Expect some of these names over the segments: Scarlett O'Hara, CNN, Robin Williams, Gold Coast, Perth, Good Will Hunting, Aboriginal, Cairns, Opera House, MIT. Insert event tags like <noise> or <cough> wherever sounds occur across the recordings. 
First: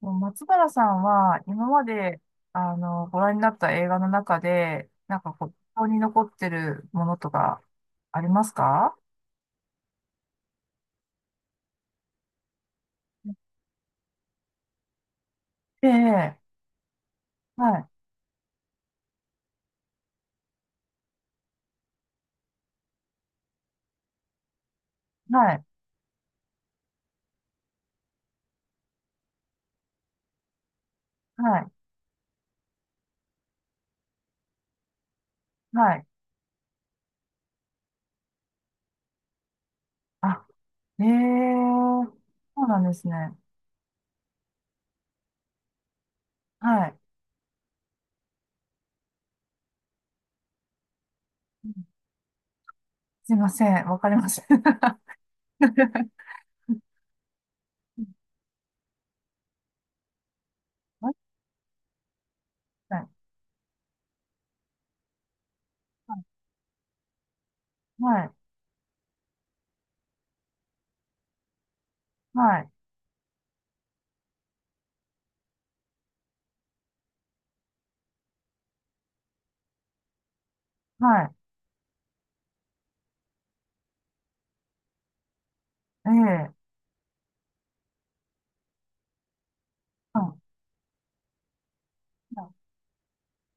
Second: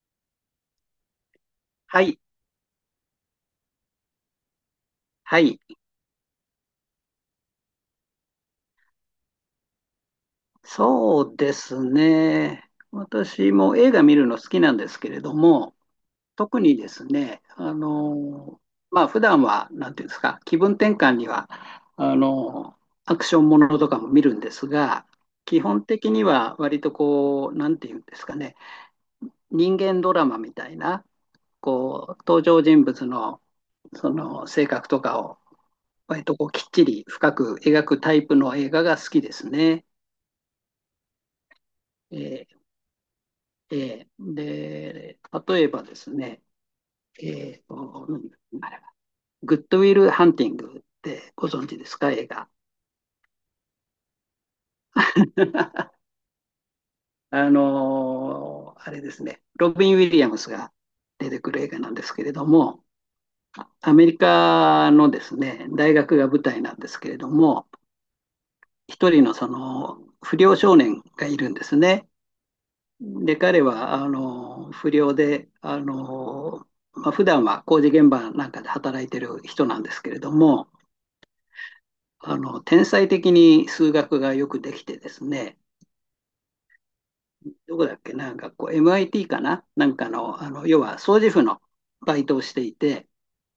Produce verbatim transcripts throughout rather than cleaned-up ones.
もう松原さんは今まはで、い、あのご覧になった映画の中で、なんかはこう、印い、象に残ってるものとかありますか？そうですね。私も映画見るの好きなんですけれども、ええ、特にですね、はあい、の、まあ、普段は、なんていうんですか、気分転換には、あの、アクションものとかも見るんですが、は基い、本的には割とこう、なんていうんですかね、人間ドラマみたいな、はい、こう、登場人物の、その性格とかを、はい。割とこう、きっちり深く描くタイプの映画が好きですね。あ、ええ、えーそうなんですね。えーで、例えばですね、はい。えーと、何あれは、グッドウィル・ハンティングってご存うん。知ですか、映画。すいません、わかりません。<laughs> は <laughs> あのーあれですね、ロビン・ウィリアムスがい、出てくる映画なんですけれども、はい、アメリカのですね、大学が舞台なんですけれども、はい、一人のその不良少年がいるんですね。はい、で、彼は、あの、不良で、あの、まあ、普段は工事現場なんかで働いてる人なんですけれども、はあの、天才的に数学がよくできてですね、い、ええ、どこだっけな、学校、エムアイティー かななんかの、はあの、要は掃除婦のバイトをしい、ていて、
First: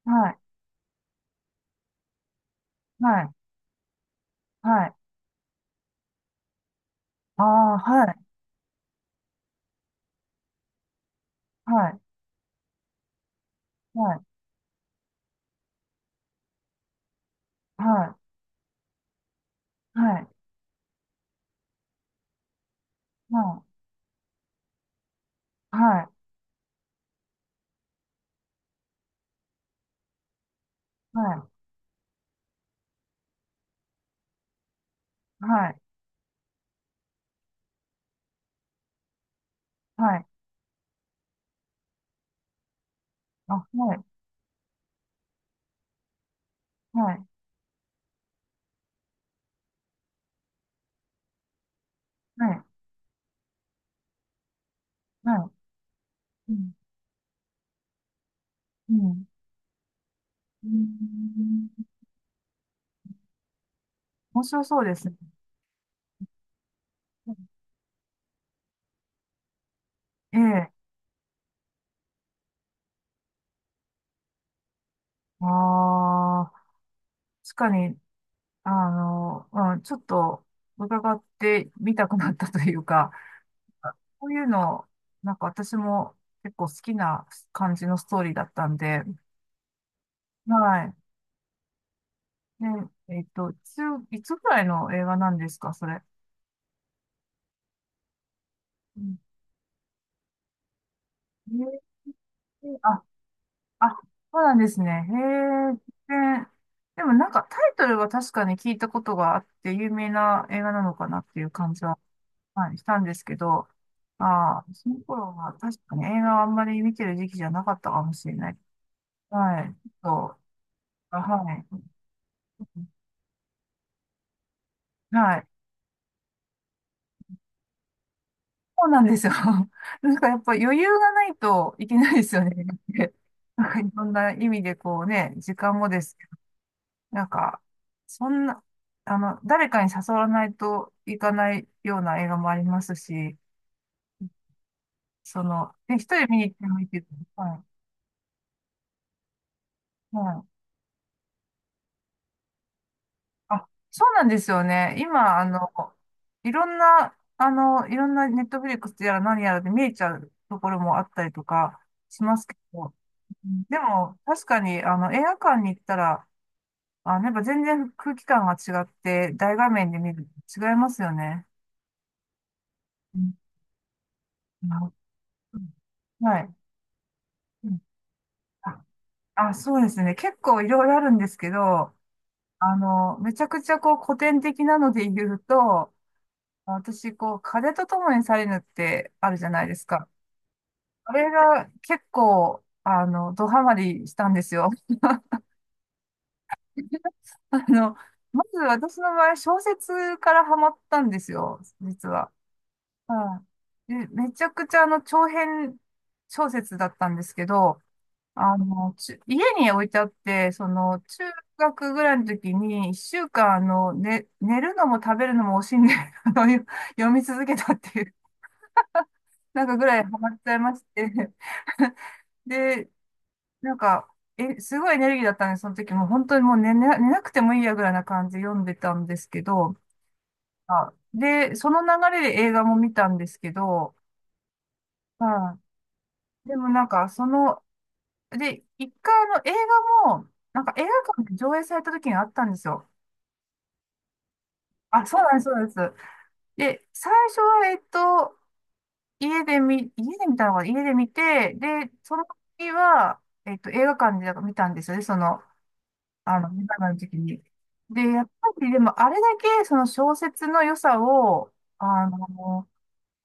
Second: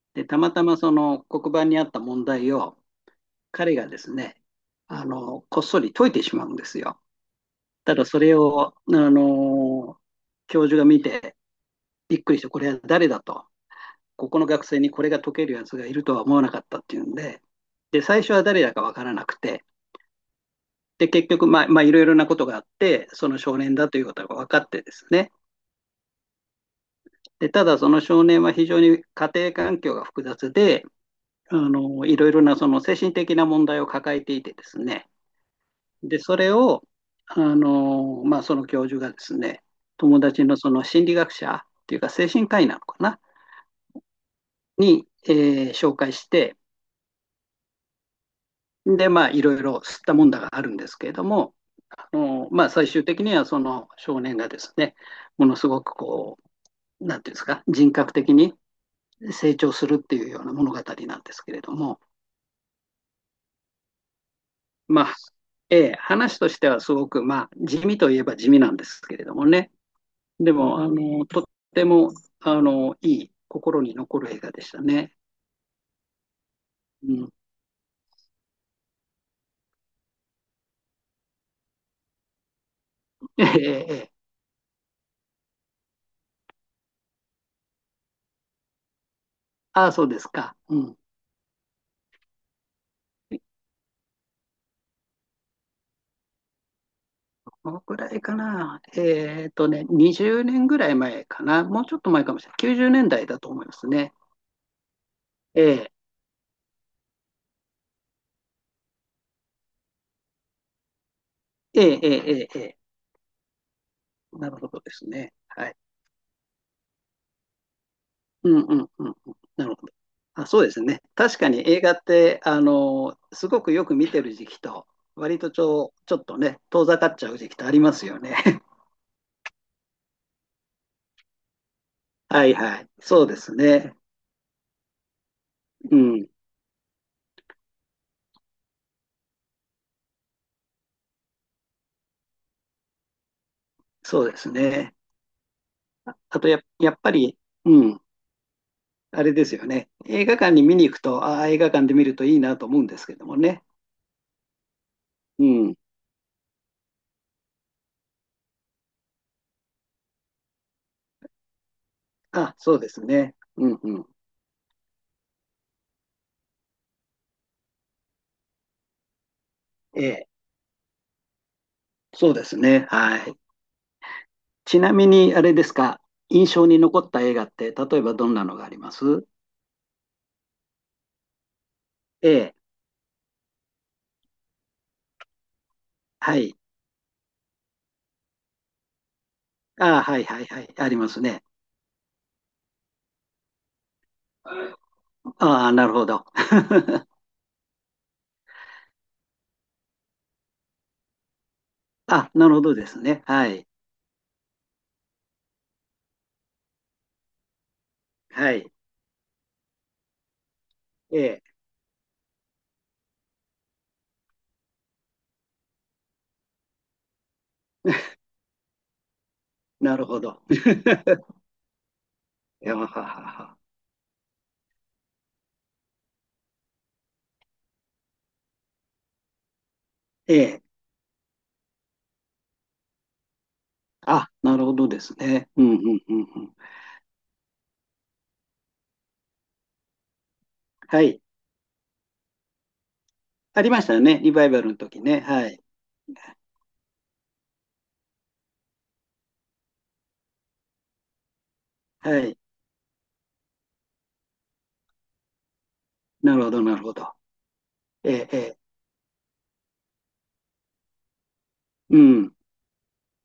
はで、たい、またまその黒板にあった問題を、はい、彼がですね、はい、あの、こっそり解いてしまうんですよ。ああ、たはだい、それを、あの、教授が見て、はい、びっくりして、これは誰だと。はい、ここの学生にこれが解けるやつがいるとは思わなかったっていうんで、はで、最初い、は誰だかわからなくて、はい、で、結局、まあ、まあ、いろいろなことがあって、そはの少年い、だということが分かってですね。はい、で、ただその少年は非常に家庭環境が複雑で、はい、あの、いろいろなその精神的な問題を抱えていてですね。はい、で、それを、あの、まあ、その教授がですね、は友い、達のその心理学者っていうか精神科医なのかな、あ、はい、に、えー紹介して、はい、で、まあ、いろいろ吸ったもんだがあるんですけれども、あはのい、まあ、最終的にはその少年がですね、はもい、のすごくこうん、う、なんていうんですか、人格的にうん、成長するっていうようなう物語ん。なんですけれども、面白そうでますね。あ、えー話としてはすごく、まあ、地味といえば地味なんですけれどもね、えでえ、も、あのとってもあのいい、心に残る映画でしたね。ああ、うん、確かに、あの、うん、ちょっと伺ってみたくなったというか、ええええ、こういうの、なんか私も結構好きな感じのストーリーだったんで、ああ、そうですか。うはい。ん、で、えっと、いつ、いつぐらいの映画なんですか、それ。どのくらいかな。うん。えっとね、にじゅうねんぐらい前かな。もうえちょっと前かもしれない。ー90年あ代だいだと思いますあ、ね。そうなんですね。ええへえ、で、でもなんかタイトルは確かに聞いたことがあって有名な映画なのかなっていう感えじは、ええええはえ、い、したんですけど、なるああ、ほどそでのす頃ね。ははい。確かに映画はあんまり見てる時期じゃなかったかもしれなうい。んうんうんうん。はなるい。ほど。そう。あ、そうですね。あ、確かはに映い。画って、あの、すごくよく見てる時期と、は割い。とちょ、ちょっとね、遠ざかっちゃう時期とありますよね。そうなんですよ。<laughs> なんかやっぱ余裕がないといけないで <laughs> すよはいね。はい。<laughs> そうですなんかいね。ろんな意味でこうね、時間もうです、ん。なんか、そんな、あの、誰かに誘わないといかないような映画もありますし、そうですね。その、ね、一あ人見あにと行っや、てもいいやっけど、ぱり、はうん。あれですよね。い、映は画い。館に見に行くと、ああ、映画館で見るといいなと思うんですけどもね。あ、そうなんですよね。今、あうの、ん。いろんな、あの、いろんなネットフリックスやら何やらで見えちゃうところもあったりとかしますあ、けそうど、ですね。うん、うでんうん。も、確かに、あの、映画館に行ったら、あ、やっぱ全然空気感が違って、大画面でえ見るえ、と違いますよね。そうですね。うはん、い。ちはい。なみに、あれうですか、ん。は印い。象に残った映画って、例えばどんなのがありあ、ます。あ、そうですね。結構いろいろあるんですけど、ええ、あの、めちゃくちゃこう古典的なので言うと、はい。私、こう、風と共に去れぬってあるじゃないですああ、か。はいはいはい。ありまあすれね。が結構、あの、ドハマりしたんですよ。<laughs> ああ、なるほど。<laughs> あの、まず私の場合、小説からハマったんですよ、実あ、は。なるほどですね。ははい。い。で、めちゃくちゃあの、長編小説だったんですけど、はあい。の、ち、家に置いてあって、その、中ええ、学ぐらいの時に、いっしゅうかん、あの、ね、寝るのも食べるのも惜しんで、あの、よ、 <laughs> 読み続けたっていう、なんかぐならいるハほマっど。ちゃいまして。<laughs> <laughs> やはで、ははは、なんか、え、すごいエネルギーだったんで、その時もう本当にもうね、寝な、寝なくてもいいやぐらいな感じで読んでたんですけど、ええ、あ、で、その流れで映画も見たんですけど、あ、なるほどですね。う、うんうんうんうん。でもなんか、その、で、いっかいあの映画も、なんか映画はい。館で上映された時があったんですよ。ありましたよね。リバイバルの時あ、そね。うなんです、はそうい。なんです。で、最初は、えっと、家で見、家で見たのかな、家で見て、で、そはのい。時は、えっと、映画館で見たんですよね、その、なあるの、ほど、見なたるほのど。時に。で、えやっえ、えぱえ。り、でも、あれだけ、その小説の良さを、うあん。の、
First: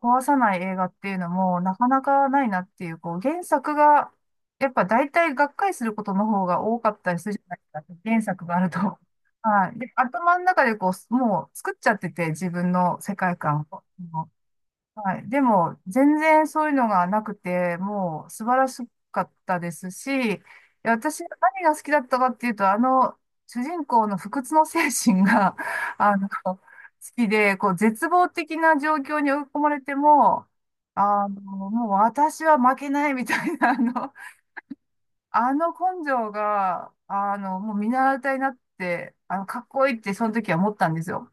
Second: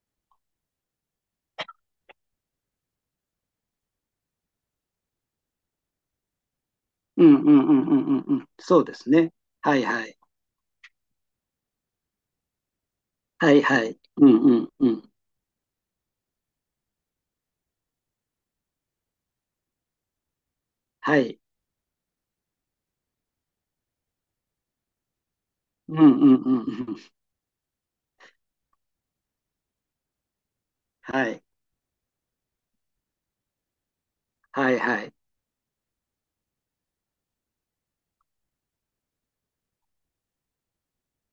壊さない映画っていうのもなかなかないなっていう、こう、原作が、やっぱ大体がっかりすることの方が多かったりうするん、うじん、ゃうん、うないでん、すうか。原ん。う作ん、があると。そうですね。<laughs> ははい。い、で、はい。頭の中でこう、もう作っちゃってて、自分の世界はい、観を。はい。うん、うん、うん。はい。でも、全然そういうのがなくて、もう素晴らしかったですし、は私、い。何が好きだったかっていうと、あの、主人公の不屈の精神が、う <laughs> ん、あうの、ん、う好ん。うん、きで、こう、絶望的な状況に追い込まれても、あの、はい。もう私は負けないみたいな、あの、はい、はい。あの根性が、あの、もう見習いたいなって、あの、かっこいいってその時は思ったんですよ。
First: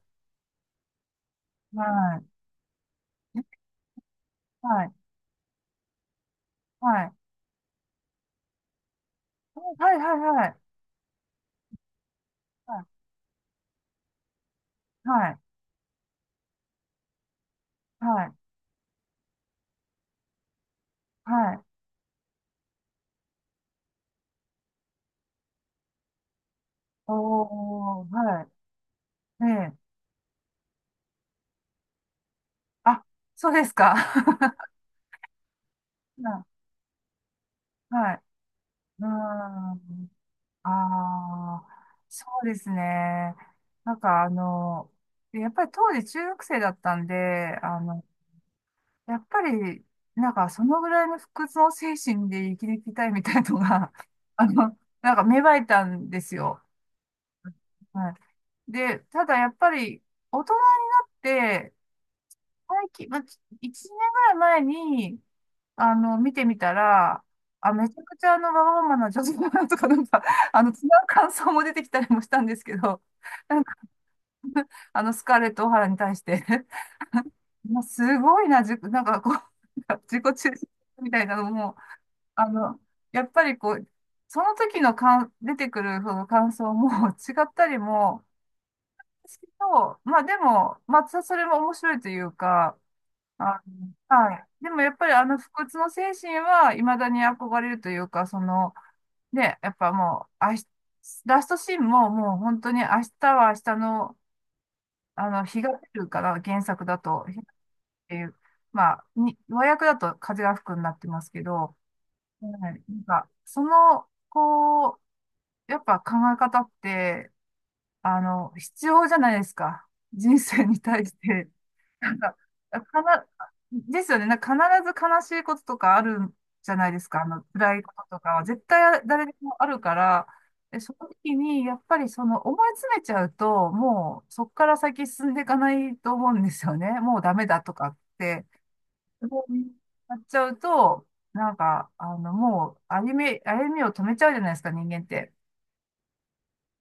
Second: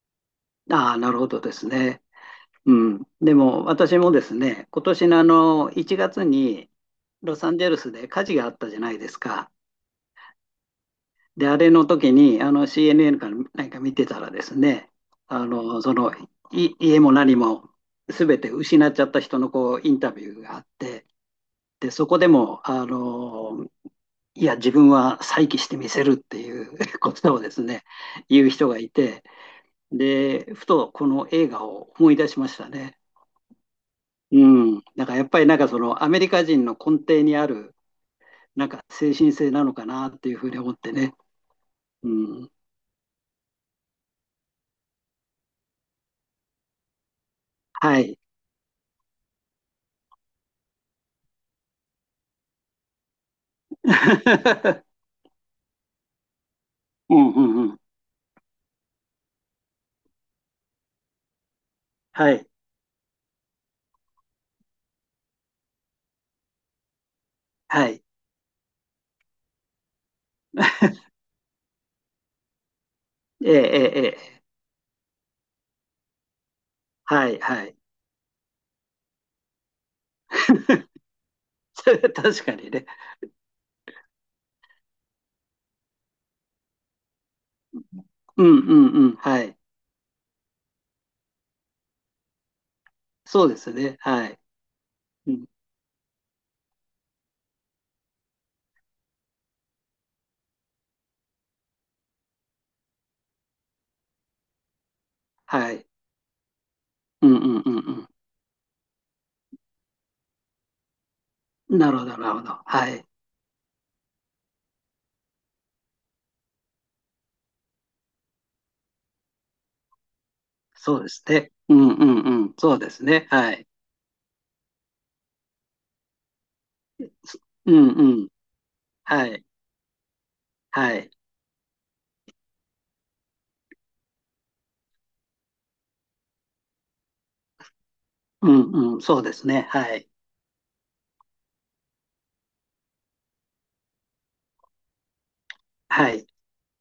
ああ、なるほどですはね。い。うん。でも、私もですね、今はい。年のあの、いちがつにはい。ロサンゼルスで火事があったじゃないですか。はい。はい。はい。はい。で、あれの時に、あの は シーエヌエヌ かなんか見てたらですね、い。はい、あの、その、い家も何もはい。全て失っちゃった人のこうインタビューがあって、はい。で、そこでも、あの、いや、自分は再起してみせるっていう <laughs> ことをですね、おー、は言い。う人がいて、ええ。で、ふとこの映画を思い出しましたね。あ、そうですか。うん。だからやっぱりなんかそのアメ <laughs> リカは人の根底にある、い。はい。なんかうー精神性なのかなん。っていうふうに思ってね。ああ、うそうん。ですね。なんかあの、やっぱり当時中学生だったんで、あはの、い。やっぱり、なんかそのぐらいの不屈の精神で生きていきたいみたいなのが、<laughs> あの、<laughs> なんか芽生えたんですよ。うんうんうん。はい。で、ただやっぱり大人になって、はい、最近、まあ、いちねんぐらい前に、あの、見てみたら、あ、めはちい。ゃくちゃあの、わがままな女性だなとか、なんか、<laughs> あの、違う感想も出てきたりもしたんですけど、<laughs> ええ、なえんか、え、ええ、あの、スカーレット・オハラに対して はい、は <laughs> い。まあ、すごいな、じゅ、なんかこう、<laughs> なんか自己中心 <laughs> みたいなのも、それは確あかにの、ね。やっぱりこう、その時の感出てくるその感想も <laughs> 違ったりも、うんうんうん。ですはけい。ど、まあでも、まあ、それも面白いというか、そうであすね。の、ははい。い。でもやっぱりあうのん、不屈の精神は未だに憧れるというか、その、で、やっぱもう、あし、ラストシーンももう本当に明日は明日の、あの、日がはい。出るから、原作だと、うん日っうんうんていう、まあ、に、和訳だと風が吹くになってますけど、うん。なるほど、なるほうん、ど。なはんい。か、その、こう、やっぱ考え方って、あの、必要じゃないですか。人生にそう対でしすて。ね。うんうなんんか、うん。そうでかすな、ね。はい。ですよね。なんか必ず悲しいこととかあるじゃないですか。あの、う辛いんこうととん。かは絶対誰はでい。もあるから、で、そはのい。時に、やっぱりその思い詰めちゃうと、もうそこから先進んでいかないと思うんですよね。もうダメだとかって、うんうん。そうでもすうね。はい。なっちゃうと、なんか、あの、もう歩み、歩みを止めちゃうじゃないですか、人間って。はい。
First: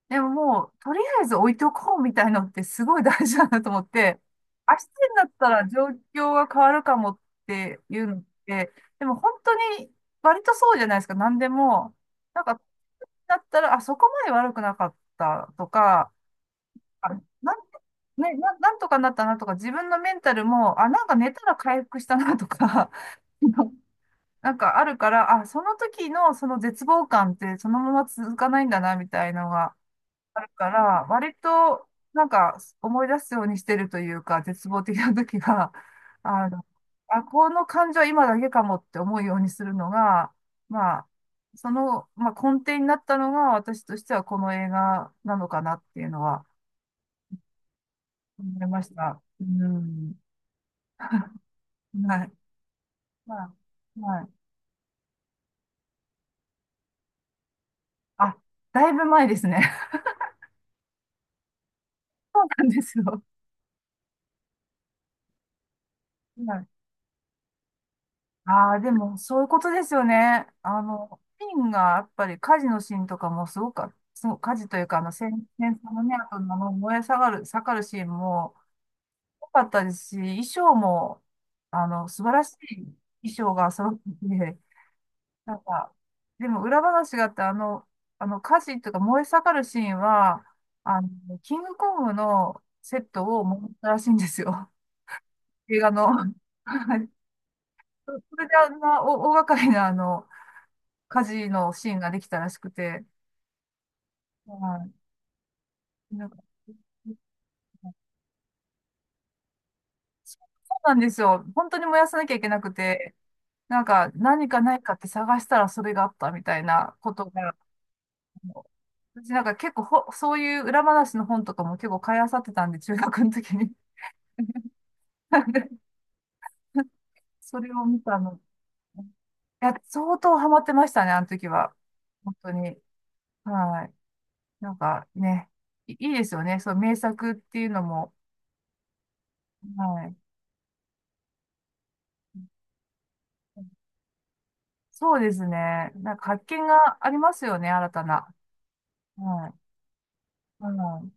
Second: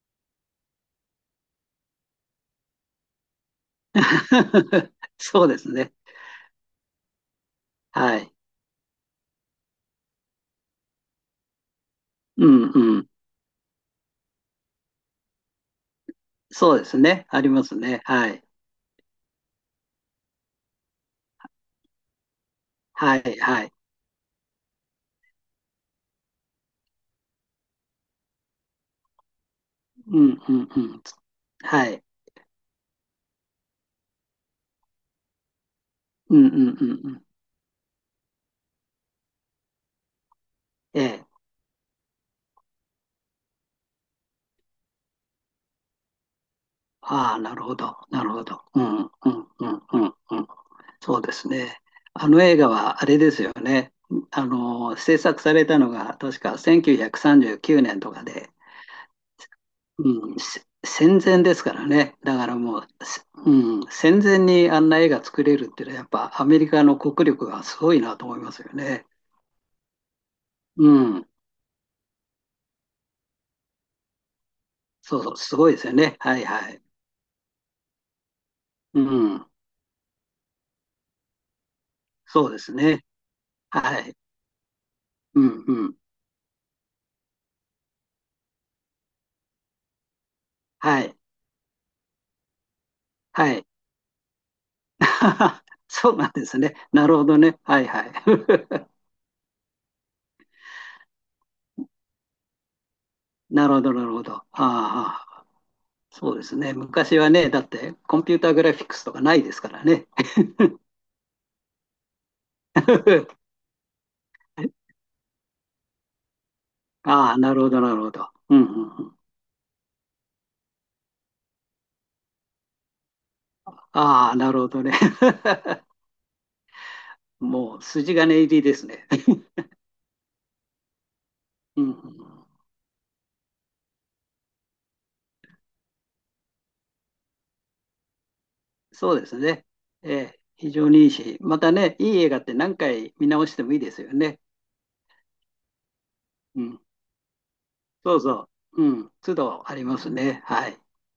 でももう、とりあえず置いておこうみたいのってすごい大事だなと思って、明日 <laughs> になっそうたでらす状ね。況が変わるかもっていうのはっい。て、でも本当に割とそうじゃないですか、何でも。なんうか、んうん。だったら、あ、そこまで悪くなかったとか、そうですあ、なん、ね。ありますね。はね、い。な、なんとかなったなとか、自分のメンタルも、あ、なんか寝たら回復したなとか、はい。はい。<laughs> なんかあるから、あ、その時のその絶望感ってそのまま続かないんだな、みたいのが。うんあるうんうかん。ら、割はとい。なんか思い出すようにしてるというか、絶望的な時が、<laughs> うんあうんうの、んうあ、ん。この感情は今だけかもって思うようにするのが、まえあ、え。その、まあ、根底になったのが私としてはこの映画なのかなっていうのはああ、なるほど、なるほ思ど。いまうしん、うん、た。ううん、うん。ん、うん。そうです <laughs> ね。はあい。の映画はあれですよはね。い。はい。あの、制作されたのが確かせんきゅうひゃくさんじゅうきゅうねんとかあ、で、だいぶ前ですね。うん、せ戦前ですからね。<laughs> だそうからなんもでう、すせよ。うん、戦前にあんな映画作れるっていうのはやっぱアはメい。リカの国力がすごいなと思いますよああ、でね。も、そういうことですよね。あうの、ん。ピンが、やっぱり火事のシーンとかもすごく、すごく火事というか、あの、そうそう、戦、すごいで戦す争よのね、ね。あはといのあはのい。燃え下がる、下がるシーンもうん。良かったですし、衣装も、あの、素晴らそうしですいね。衣装が揃っはい。てて、うなんんうか、ん。でも裏話があって、あの、あの、火事とか燃え下がるシーンは、あはの、い。キングコングのセットをはい。持ったらしいんですよ。<laughs> 映画の。そう <laughs> なんですね。はない。るほどね。はいはい。それであん <laughs> な大大掛かりな、あの、火事のシーンができたらしくて、なるほど、なるほど。あはあ、い。なんそか、うですね。昔はね、だってコンピューターグラフィックスとかないですからね。そうなんですよ。本当に燃やさなきゃいけなくて、<laughs> なんか何かないかって探したらそれがあったみたいなことああ、なが、るほど、なるほど。うんうんうん。私なんか結構ほ、そういう裏話の本とかも結構買い漁ってたんで、中学の時に。ああ、なるほどね。<laughs> な <laughs> んでそれもうを見筋た金の。入りですね。<laughs> いや、相当ハマってましたね、あの時は。うんうん、本当に。はい。なんかね、いいいですよね。そう、名作っていうのも。そうですね。はえい。え、非常にいいし、またね、いい映画って何回見直してもいいですよね。そうですね。なんか発う見ん、がありますよね、新たそうな。そう。うん、都はい。度ありますね。うはい。ん。